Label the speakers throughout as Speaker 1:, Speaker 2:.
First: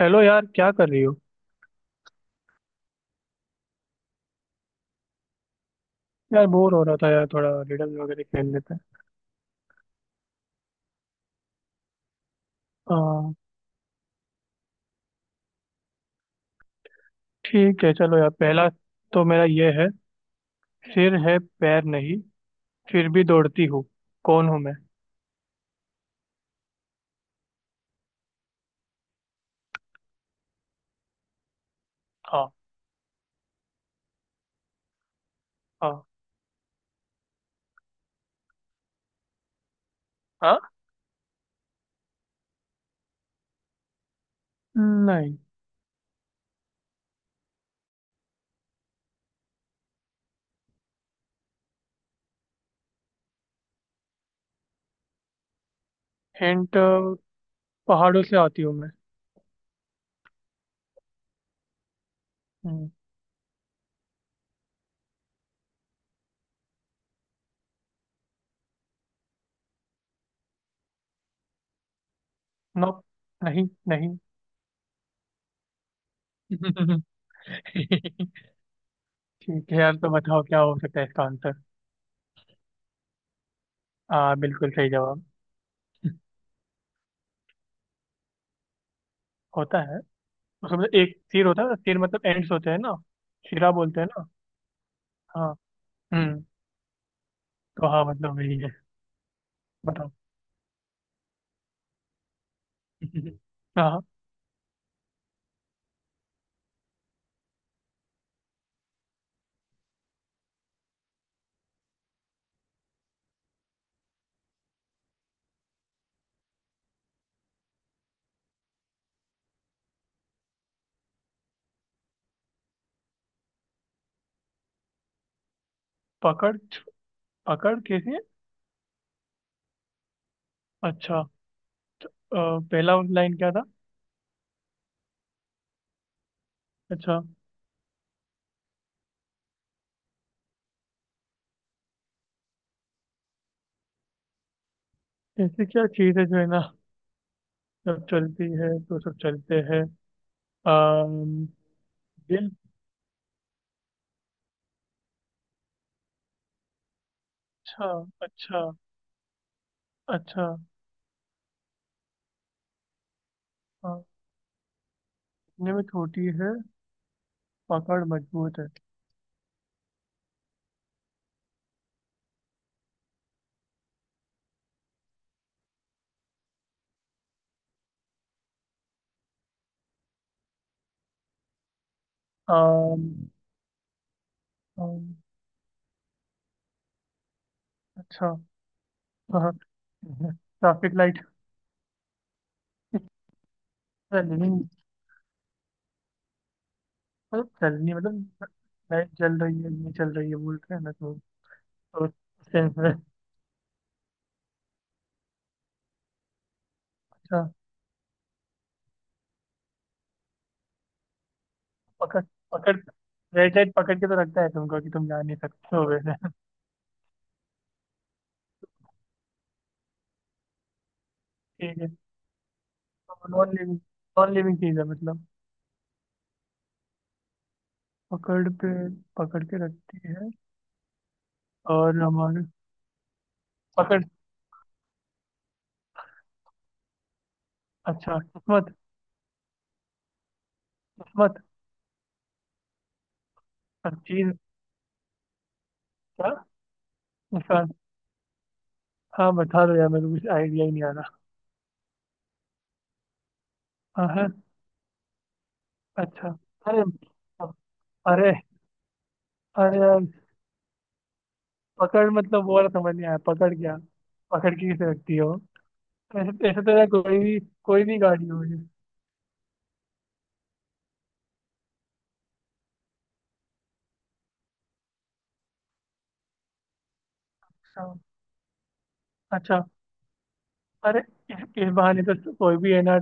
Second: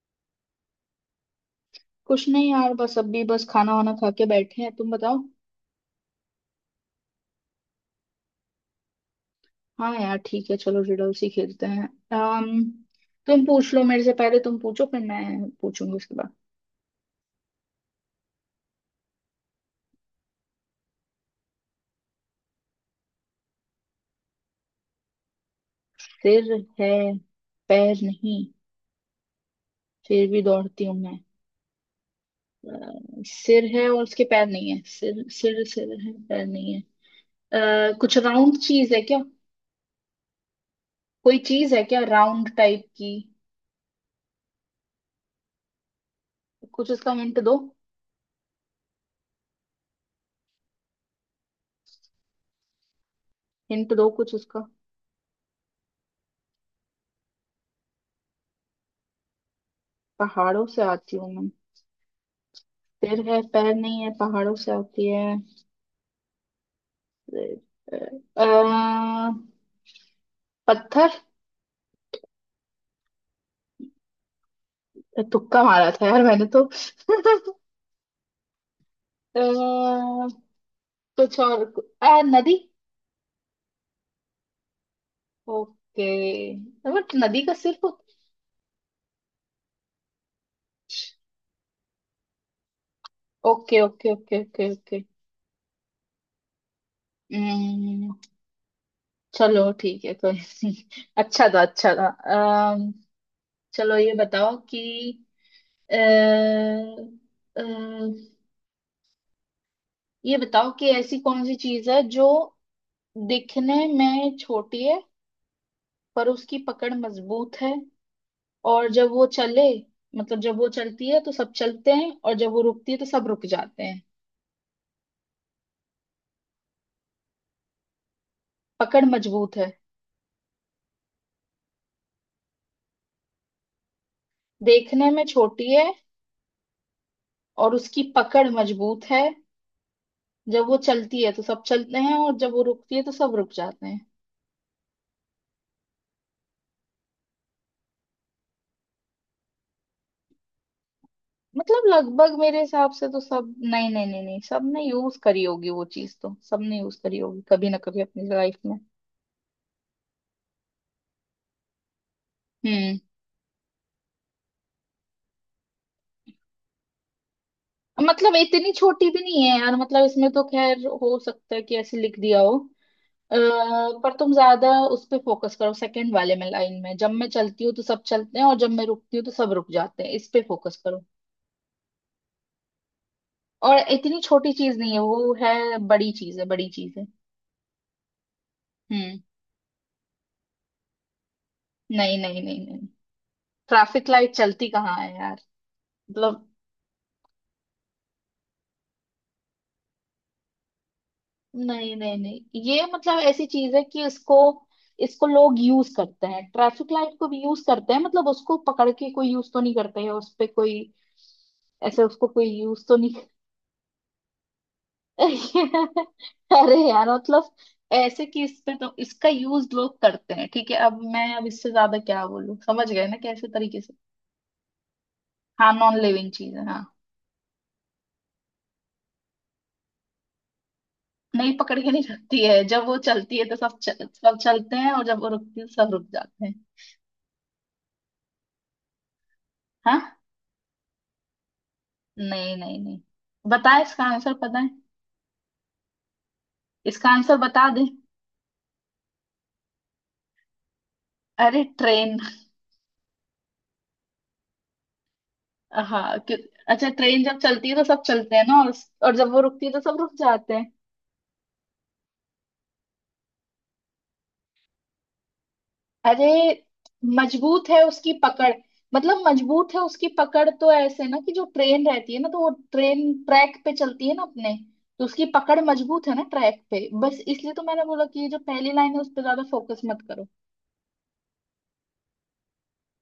Speaker 1: Hello यार, क्या कर रही हो?
Speaker 2: कुछ नहीं यार बस अभी बस खाना वाना खा के बैठे हैं। तुम बताओ।
Speaker 1: यार बोर हो रहा था, यार थोड़ा रिडल वगैरह खेल लेते हैं।
Speaker 2: हाँ यार, ठीक है, चलो रिडल्स ही खेलते हैं। अम
Speaker 1: हाँ,
Speaker 2: तुम पूछ लो, मेरे से पहले तुम पूछो, फिर मैं पूछूंगी उसके बाद।
Speaker 1: ठीक है। चलो यार, पहला। तो मेरा ये है। सिर है, पैर नहीं, फिर भी दौड़ती हूँ। कौन हूँ मैं?
Speaker 2: सिर है, पैर नहीं, फिर भी दौड़ती हूँ मैं।
Speaker 1: हाँ।
Speaker 2: सिर है और उसके पैर नहीं है, सिर सिर सिर
Speaker 1: हाँ।
Speaker 2: है पैर नहीं है। कुछ राउंड चीज है क्या?
Speaker 1: हाँ।
Speaker 2: कोई चीज है क्या, राउंड टाइप की?
Speaker 1: नहीं।
Speaker 2: कुछ उसका हिंट दो। हिंट दो कुछ उसका।
Speaker 1: हिंट। पहाड़ों से आती हूँ मैं।
Speaker 2: पहाड़ों से आती हूँ मैं।
Speaker 1: हम्म,
Speaker 2: सिर है, पैर नहीं है, पहाड़ों से आती है। अ, पत्थर।
Speaker 1: नो। नहीं, नहीं।
Speaker 2: तुक्का मारा था यार मैंने तो।
Speaker 1: ठीक है यार, तो बताओ क्या हो सकता है इसका
Speaker 2: कुछ
Speaker 1: आंसर?
Speaker 2: और नदी।
Speaker 1: हाँ, बिल्कुल सही जवाब।
Speaker 2: ओके। बट नदी का सिर्फ।
Speaker 1: होता है, उसमें एक सिर होता है। सिर मतलब एंड्स होते हैं ना। सिरा
Speaker 2: ओके,
Speaker 1: बोलते हैं
Speaker 2: ओके,
Speaker 1: ना।
Speaker 2: Okay, okay, okay.
Speaker 1: हाँ। हम्म, तो हाँ,
Speaker 2: हम्म।
Speaker 1: मतलब वही है।
Speaker 2: चलो ठीक
Speaker 1: बताओ।
Speaker 2: है, कोई नहीं। अच्छा था, अच्छा था। अम, चलो
Speaker 1: हाँ।
Speaker 2: अ, अ, ये बताओ कि ऐसी कौन सी चीज है जो दिखने में छोटी है, पर उसकी पकड़ मजबूत है, और जब वो चले मतलब जब वो चलती है तो सब चलते हैं और जब वो रुकती है तो सब रुक जाते हैं।
Speaker 1: पकड़? पकड़ कैसे?
Speaker 2: पकड़ मजबूत है।
Speaker 1: अच्छा। तो, पहला लाइन क्या था?
Speaker 2: देखने में छोटी है
Speaker 1: अच्छा।
Speaker 2: और उसकी पकड़ मजबूत है। जब वो चलती है तो सब चलते हैं और जब वो रुकती है तो सब रुक जाते हैं।
Speaker 1: ऐसी क्या चीज है जो है ना, जब चलती है तो सब चलते हैं? अम,
Speaker 2: मतलब लगभग
Speaker 1: दिल?
Speaker 2: मेरे हिसाब से तो सब, नहीं नहीं नहीं नहीं, सबने यूज करी होगी वो चीज, तो सबने यूज करी होगी कभी ना
Speaker 1: अच्छा।
Speaker 2: कभी अपनी लाइफ
Speaker 1: अच्छा।
Speaker 2: में।
Speaker 1: अच्छा।
Speaker 2: हम्म।
Speaker 1: हाँ, दिखने में छोटी है, पकड़
Speaker 2: मतलब
Speaker 1: मजबूत है।
Speaker 2: इतनी छोटी भी नहीं है यार, मतलब इसमें तो खैर हो सकता है कि ऐसे लिख दिया हो। अ, पर तुम ज्यादा उस पे फोकस करो, सेकंड वाले में, लाइन में, जब मैं चलती हूँ तो सब चलते हैं और जब मैं रुकती हूँ तो सब रुक जाते हैं, इस पे फोकस करो।
Speaker 1: अम,
Speaker 2: और इतनी छोटी चीज नहीं है
Speaker 1: अम,
Speaker 2: वो, है बड़ी चीज है, बड़ी चीज है।
Speaker 1: अच्छा।
Speaker 2: हम्म।
Speaker 1: हाँ। Traffic light?
Speaker 2: नहीं नहीं नहीं नहीं। Traffic light
Speaker 1: living?
Speaker 2: चलती कहाँ है यार? मतलब।
Speaker 1: मतलब चलनी मतलब। लाइट जल रही है, नहीं चल रही है, बोल रहे हैं ना तो।
Speaker 2: नहीं
Speaker 1: तो।
Speaker 2: नहीं नहीं, ये मतलब ऐसी चीज है कि इसको इसको लोग यूज करते हैं, ट्रैफिक लाइट को
Speaker 1: अच्छा।
Speaker 2: भी यूज करते हैं, मतलब उसको पकड़ के कोई यूज तो नहीं करते है, उस पे कोई ऐसे
Speaker 1: पकड़।
Speaker 2: उसको कोई
Speaker 1: पकड़।
Speaker 2: यूज तो नहीं।
Speaker 1: रेड लाइट पकड़ के तो रखता है तुमको कि तुम जा नहीं सकते हो वैसे।
Speaker 2: अरे यार मतलब, ऐसे कि इस पे तो इसका यूज लोग करते हैं, ठीक है? अब इससे
Speaker 1: ठीक है।
Speaker 2: ज्यादा क्या बोलूं, समझ गए ना कैसे
Speaker 1: नॉन लिविंग।
Speaker 2: तरीके से?
Speaker 1: नॉन लिविंग चीज है मतलब।
Speaker 2: हाँ, नॉन लिविंग चीज है, हाँ।
Speaker 1: पकड़ पे, पकड़ के रखती है।
Speaker 2: नहीं, पकड़ के
Speaker 1: और
Speaker 2: नहीं रखती
Speaker 1: हमारे।
Speaker 2: है, जब वो चलती है तो
Speaker 1: पकड़।
Speaker 2: सब चलते हैं और जब वो रुकती है तो सब रुक जाते हैं।
Speaker 1: अच्छा, किस्मत?
Speaker 2: हाँ।
Speaker 1: किस्मत।
Speaker 2: नहीं नहीं नहीं। बताए
Speaker 1: अब
Speaker 2: इसका
Speaker 1: चीज
Speaker 2: आंसर पता है?
Speaker 1: क्या?
Speaker 2: इसका आंसर बता
Speaker 1: निशान?
Speaker 2: दे।
Speaker 1: हाँ, बता दो यार, मेरे को कुछ आइडिया ही नहीं आ रहा।
Speaker 2: अरे, ट्रेन।
Speaker 1: हाँ, हाँ।
Speaker 2: हाँ
Speaker 1: अच्छा।
Speaker 2: क्यों?
Speaker 1: अरे।
Speaker 2: अच्छा, ट्रेन जब चलती है तो सब
Speaker 1: अरे।
Speaker 2: चलते हैं ना, और जब वो रुकती है
Speaker 1: अरे
Speaker 2: तो सब
Speaker 1: यार।
Speaker 2: रुक जाते हैं।
Speaker 1: पकड़ मतलब, वो वाला समझ नहीं आया। पकड़ क्या? पकड़ के किसे रखती है वो?
Speaker 2: अरे,
Speaker 1: ऐसे ऐसे तो यार,
Speaker 2: मजबूत है
Speaker 1: कोई भी
Speaker 2: उसकी
Speaker 1: गाड़ी
Speaker 2: पकड़।
Speaker 1: होगी।
Speaker 2: मतलब मजबूत है उसकी पकड़, तो ऐसे ना कि जो ट्रेन रहती है ना, तो वो ट्रेन ट्रैक पे चलती है ना अपने, तो उसकी पकड़ मजबूत है ना ट्रैक पे, बस इसलिए तो मैंने
Speaker 1: हाँ,
Speaker 2: बोला कि ये जो पहली लाइन है उस पर ज्यादा
Speaker 1: अच्छा।
Speaker 2: फोकस मत करो।
Speaker 1: अरे। इस बहाने तो कोई भी है ना।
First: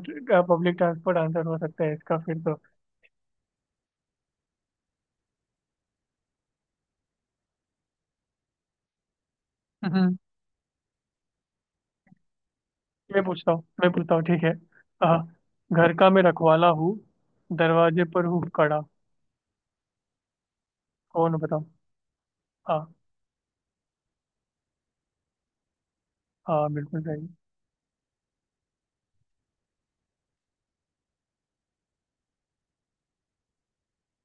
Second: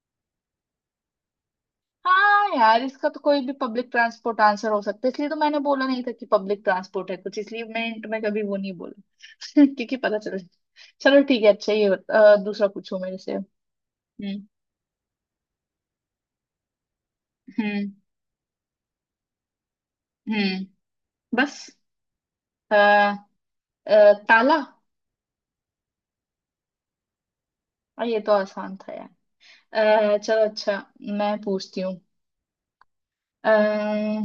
Speaker 1: पब्लिक ट्रांसपोर्ट आंसर हो सकता है इसका फिर
Speaker 2: हाँ
Speaker 1: तो।
Speaker 2: यार, इसका तो कोई भी पब्लिक ट्रांसपोर्ट आंसर हो सकता है, इसलिए तो मैंने बोला नहीं था कि पब्लिक ट्रांसपोर्ट है कुछ, इसलिए मैं hint में कभी वो नहीं बोला, क्योंकि
Speaker 1: हम्म।
Speaker 2: पता चल। चलो ठीक है, अच्छा दूसरा पूछो मेरे
Speaker 1: मैं
Speaker 2: से।
Speaker 1: पूछता हूँ, मैं पूछता हूँ, ठीक
Speaker 2: हम्म।
Speaker 1: है? हाँ। घर का मैं रखवाला हूँ,
Speaker 2: हम्म।
Speaker 1: दरवाजे पर हूँ कड़ा।
Speaker 2: हम्म।
Speaker 1: कौन हो बताओ?
Speaker 2: बस। अ,
Speaker 1: हाँ।
Speaker 2: ताला।
Speaker 1: हाँ, बिल्कुल सही।
Speaker 2: और ये तो आसान था यार। चलो अच्छा, मैं पूछती हूँ। अ,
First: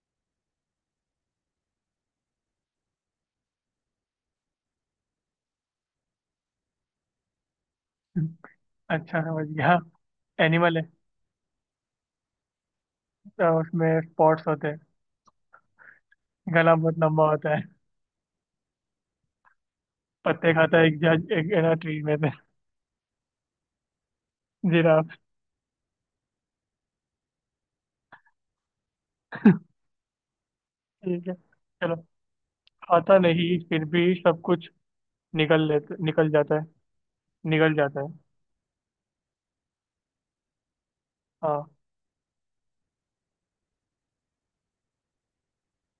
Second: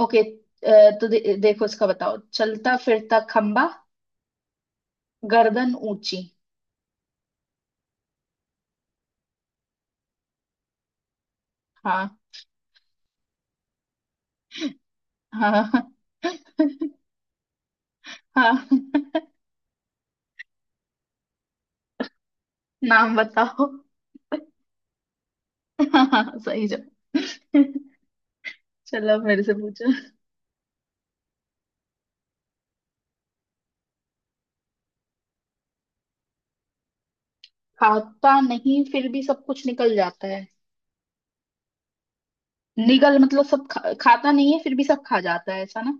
Speaker 2: ओके, तो देखो इसका, बताओ। चलता फिरता खंबा, गर्दन ऊंची।
Speaker 1: हम्म, अच्छा, समझ गया। एनिमल है?
Speaker 2: हाँ।
Speaker 1: तो उसमें स्पॉट्स होते हैं?
Speaker 2: हाँ।
Speaker 1: गला बहुत लंबा होता है?
Speaker 2: हाँ।
Speaker 1: पत्ते खाता है, एक जज, एक है ना ट्री में से?
Speaker 2: नाम बताओ।
Speaker 1: जिराफ।
Speaker 2: हाँ सही जवाब। चलो मेरे से पूछो।
Speaker 1: ठीक है, चलो। खाता नहीं फिर भी सब कुछ निकल जाता है, निकल जाता है।
Speaker 2: खाता नहीं फिर भी सब कुछ निकल जाता है।
Speaker 1: हाँ।
Speaker 2: निगल मतलब सब खाता नहीं है फिर भी सब खा जाता है, ऐसा ना?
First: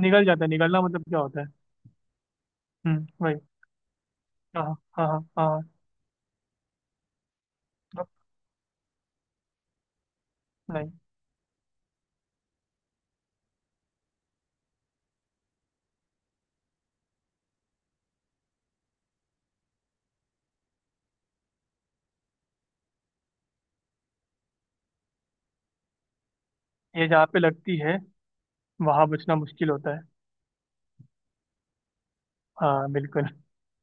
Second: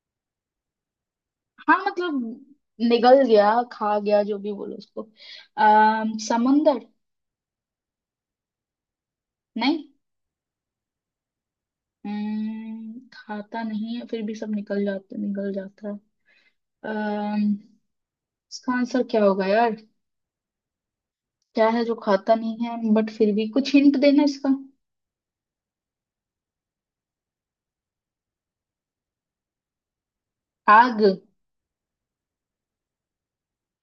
Speaker 1: निकल जाता है। निकलना मतलब क्या होता है?
Speaker 2: हाँ मतलब
Speaker 1: हम्म,
Speaker 2: निगल
Speaker 1: वही।
Speaker 2: गया, खा गया, जो भी
Speaker 1: हाँ,
Speaker 2: बोलो उसको।
Speaker 1: हाँ, हाँ, हाँ, हाँ,
Speaker 2: अः समंदर।
Speaker 1: हाँ,
Speaker 2: नहीं।
Speaker 1: नहीं।
Speaker 2: खाता नहीं है फिर भी सब निकल जाता है। अम्म, इसका आंसर क्या होगा यार? क्या है जो खाता नहीं है बट फिर भी, कुछ हिंट देना इसका।
Speaker 1: ये जहाँ पे लगती है, वहां बचना मुश्किल होता है।
Speaker 2: आग।
Speaker 1: हाँ, बिल्कुल।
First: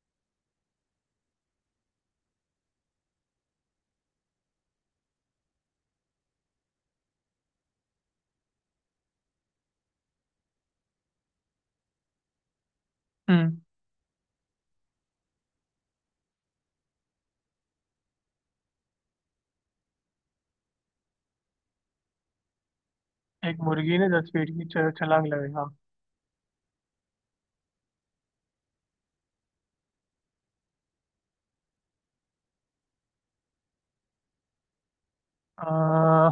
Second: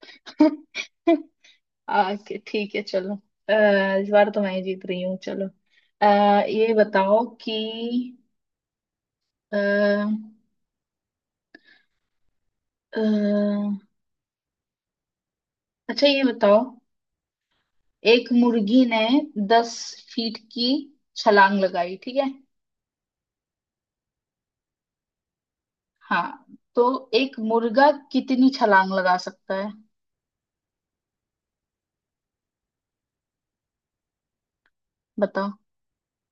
Speaker 2: आग ठीक है चलो। अः इस बार तो मैं ही जीत रही हूँ, चलो। अः ये बताओ कि अः
Speaker 1: हम्म।
Speaker 2: अच्छा ये बताओ। एक मुर्गी ने 10 फीट की छलांग लगाई, ठीक है?
Speaker 1: एक मुर्गी ने 10 फीट की छलांग लगाई, हाँ।
Speaker 2: हाँ। तो एक मुर्गा कितनी छलांग लगा सकता है, बताओ?
Speaker 1: आ,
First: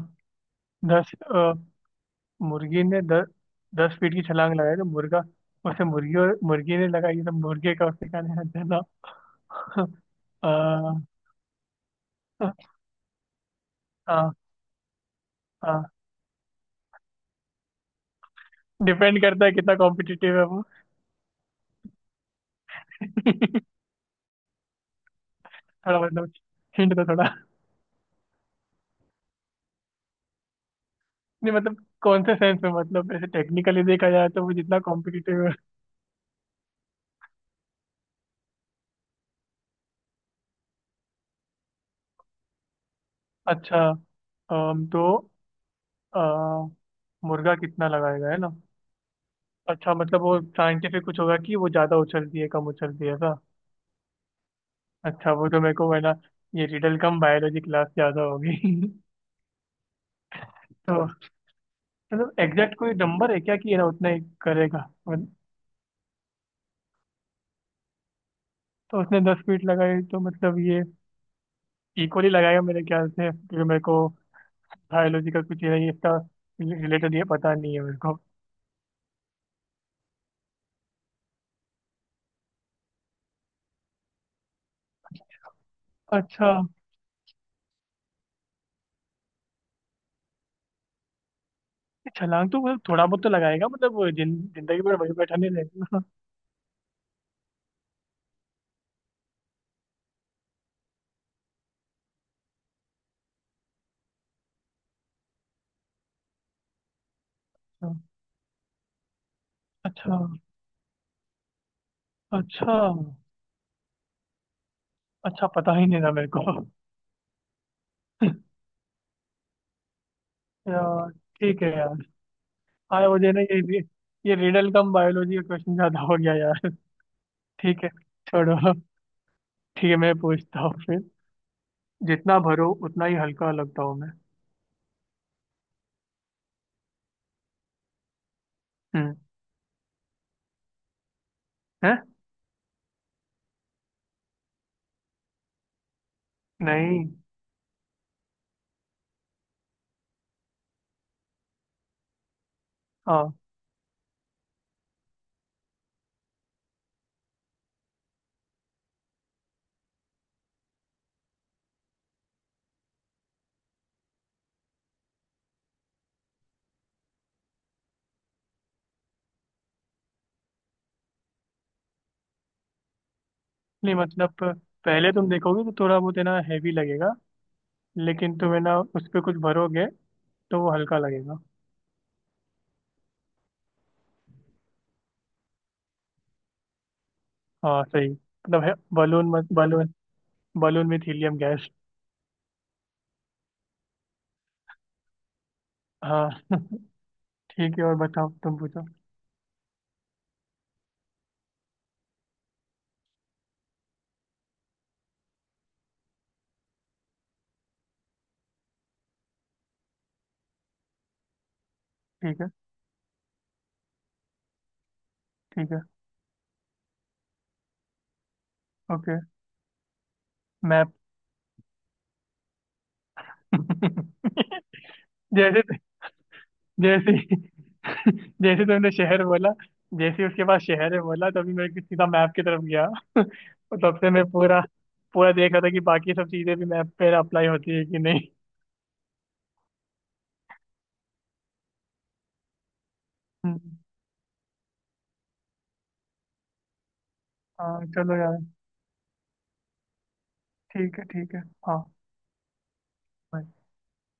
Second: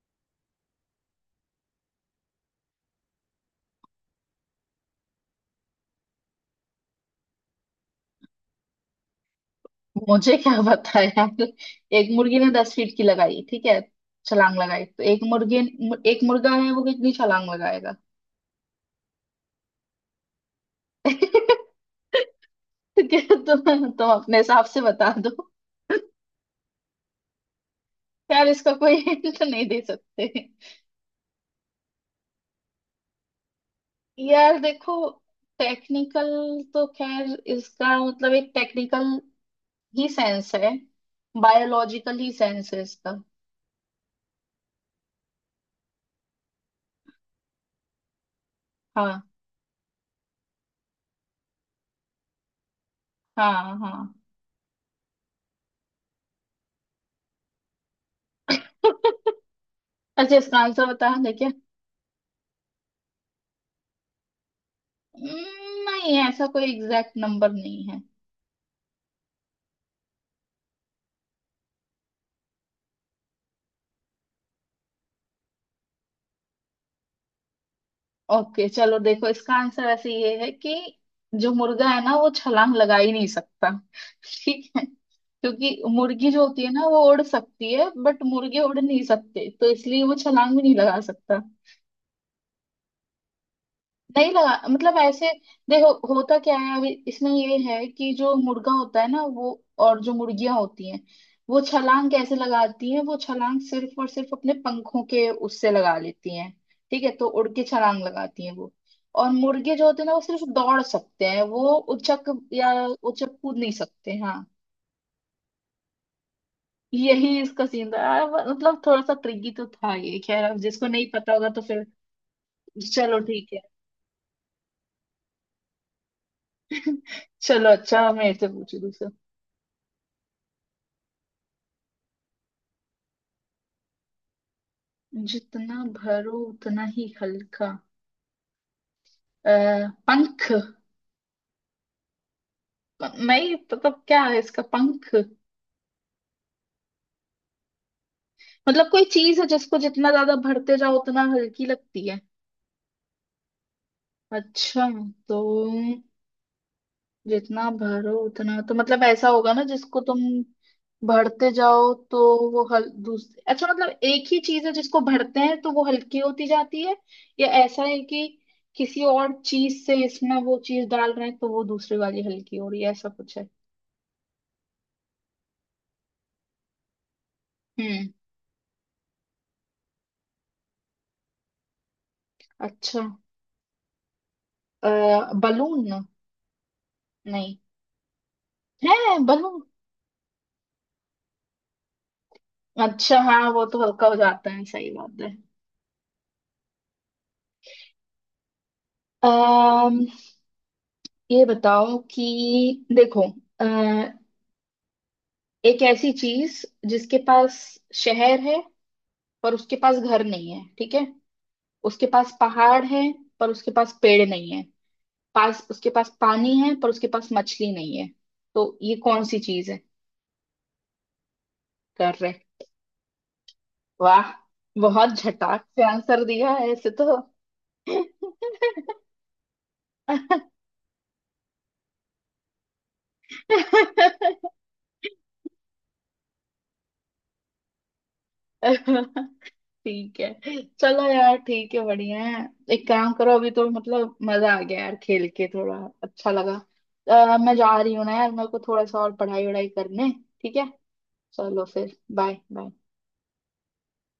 Speaker 1: 10, मुर्गी ने दस दस फीट की छलांग लगाई तो मुर्गा। उसे मुर्गी, और मुर्गी ने लगाई तो मुर्गे का उससे क्या लेना देना?
Speaker 2: मुझे क्या पता
Speaker 1: हाँ,
Speaker 2: है यार। एक मुर्गी ने दस फीट की लगाई, ठीक है, छलांग लगाई, तो एक मुर्गी,
Speaker 1: हाँ।
Speaker 2: एक मुर्गा है, वो कितनी छलांग लगाएगा?
Speaker 1: डिपेंड करता है कितना कॉम्पिटिटिव है वो।
Speaker 2: क्या तुम अपने हिसाब से बता दो।
Speaker 1: थोड़ा मतलब, हिंट तो थोड़ा।
Speaker 2: यार इसका कोई हिंट नहीं दे सकते।
Speaker 1: नहीं मतलब कौन से सेंस में, मतलब ऐसे टेक्निकली देखा जाए तो वो
Speaker 2: यार
Speaker 1: जितना
Speaker 2: देखो,
Speaker 1: कॉम्पिटिटिव है।
Speaker 2: टेक्निकल तो खैर, इसका मतलब एक टेक्निकल ही सेंस है, बायोलॉजिकल ही सेंस है इसका।
Speaker 1: अच्छा। तो, अ, मुर्गा कितना लगाएगा है ना?
Speaker 2: हाँ
Speaker 1: अच्छा, मतलब वो साइंटिफिक कुछ होगा कि वो ज़्यादा उछलती है, कम उछलती है, ऐसा?
Speaker 2: हाँ हाँ।
Speaker 1: अच्छा, वो तो मेरे को है ना। ये रिडल कम, बायोलॉजी क्लास ज़्यादा होगी।
Speaker 2: अच्छा इसका आंसर बता,
Speaker 1: तो,
Speaker 2: देखिए।
Speaker 1: मतलब एग्जैक्ट कोई नंबर है क्या कि ये ना उतना ही करेगा? मतलब,
Speaker 2: नहीं, ऐसा कोई एग्जैक्ट नंबर नहीं है।
Speaker 1: तो उसने 10 फीट लगाई तो मतलब ये। इक्वली लगाएगा मेरे ख्याल से, क्योंकि मेरे को। बायोलॉजी का कुछ ये नहीं इसका। रिलेटेड, ये पता नहीं है मेरे।
Speaker 2: ओके चलो देखो, इसका आंसर ऐसे ये है कि जो मुर्गा है ना, वो छलांग लगा ही नहीं सकता, ठीक है? क्योंकि मुर्गी जो
Speaker 1: अच्छा।
Speaker 2: होती है ना, वो उड़ सकती है, बट मुर्गे उड़ नहीं सकते, तो इसलिए वो छलांग भी नहीं लगा सकता।
Speaker 1: ये छलांग तो मतलब थोड़ा बहुत तो लगाएगा, मतलब
Speaker 2: नहीं
Speaker 1: जिन
Speaker 2: लगा,
Speaker 1: जिंदगी भर
Speaker 2: मतलब
Speaker 1: वही
Speaker 2: ऐसे
Speaker 1: बैठा नहीं रहेगा।
Speaker 2: देखो, होता क्या है अभी इसमें ये है कि जो मुर्गा होता है ना वो, और जो मुर्गियां होती हैं, वो छलांग कैसे लगाती हैं, वो छलांग सिर्फ और सिर्फ अपने पंखों के उससे लगा लेती हैं, ठीक है, तो उड़ के
Speaker 1: ना।
Speaker 2: छलांग लगाती हैं वो, और मुर्गे जो होते हैं ना,
Speaker 1: अच्छा।
Speaker 2: वो सिर्फ दौड़ सकते हैं, वो उछक या
Speaker 1: अच्छा।
Speaker 2: उछक कूद नहीं सकते, हाँ।
Speaker 1: अच्छा, पता ही नहीं था मेरे को।
Speaker 2: यही इसका सीन था। मतलब थोड़ा सा ट्रिकी तो था ये, खैर अब जिसको नहीं
Speaker 1: यार,
Speaker 2: पता होगा तो
Speaker 1: ठीक है
Speaker 2: फिर।
Speaker 1: यार। हाँ,
Speaker 2: चलो
Speaker 1: मुझे ना
Speaker 2: ठीक
Speaker 1: ये
Speaker 2: है।
Speaker 1: भी। ये रिडल कम, बायोलॉजी का क्वेश्चन ज्यादा हो गया यार।
Speaker 2: चलो
Speaker 1: ठीक है,
Speaker 2: अच्छा, मेरे से
Speaker 1: छोड़ो।
Speaker 2: पूछो।
Speaker 1: ठीक है, मैं पूछता हूँ फिर। जितना भरो उतना ही हल्का लगता हूँ मैं।
Speaker 2: जितना भरो उतना ही हल्का।
Speaker 1: हम्म।
Speaker 2: अ, पंख।
Speaker 1: है।
Speaker 2: नहीं, मतलब क्या है इसका पंख?
Speaker 1: नहीं।
Speaker 2: मतलब कोई चीज है जिसको जितना ज्यादा भरते जाओ उतना हल्की लगती है?
Speaker 1: हाँ।
Speaker 2: अच्छा, तो जितना भरो उतना, तो मतलब ऐसा होगा ना जिसको तुम भरते जाओ तो वो हल, दूसरे अच्छा, मतलब एक ही चीज है जिसको भरते हैं तो वो हल्की होती जाती है, या ऐसा है कि किसी और चीज से इसमें वो चीज डाल रहे हैं तो वो दूसरी वाली हल्की हो रही है, ऐसा कुछ है?
Speaker 1: नहीं मतलब, पहले तुम देखोगे तो थोड़ा बहुत है ना, हैवी लगेगा।
Speaker 2: हम्म।
Speaker 1: लेकिन तुम है ना उस पर कुछ भरोगे, तो वो हल्का लगेगा।
Speaker 2: अच्छा। अ, बलून। नहीं,
Speaker 1: हाँ, सही मतलब है,
Speaker 2: है
Speaker 1: बलून, मत
Speaker 2: balloon.
Speaker 1: Balloon. Balloon with helium gas.
Speaker 2: अच्छा हाँ, वो तो हल्का हो जाता है, सही बात है।
Speaker 1: हाँ। ठीक है, और बताओ, तुम पूछो।
Speaker 2: अम्म ये बताओ कि देखो, अ, एक ऐसी चीज जिसके पास शहर है पर उसके पास घर नहीं है, ठीक है? उसके पास
Speaker 1: ठीक है।
Speaker 2: पहाड़ है पर उसके पास पेड़ नहीं है, पास
Speaker 1: ठीक है।
Speaker 2: उसके पास पानी है पर उसके पास मछली नहीं है, तो ये
Speaker 1: ओके।
Speaker 2: कौन सी चीज है?
Speaker 1: मैप।
Speaker 2: कर रहे। वाह, बहुत
Speaker 1: जैसे
Speaker 2: झटाक से आंसर दिया है ऐसे तो।
Speaker 1: जैसे जैसे तुमने शहर बोला, जैसे ही उसके पास शहर है बोला, तभी मैं सीधा मैप की तरफ गया। और तब से मैं पूरा, पूरा देख रहा था कि बाकी सब चीजें भी मैप पे अप्लाई होती है कि नहीं।
Speaker 2: ठीक है चलो यार, ठीक है, बढ़िया है। एक काम करो, अभी तो
Speaker 1: हम्म,
Speaker 2: मतलब मजा आ गया यार, खेल के थोड़ा अच्छा लगा। मैं जा
Speaker 1: हाँ,
Speaker 2: रही हूँ
Speaker 1: चलो
Speaker 2: ना यार,
Speaker 1: यार।
Speaker 2: मेरे को थोड़ा सा और पढ़ाई वढ़ाई करने। ठीक है
Speaker 1: ठीक है। ठीक है।
Speaker 2: चलो,
Speaker 1: हाँ,
Speaker 2: फिर बाय बाय।
Speaker 1: bye.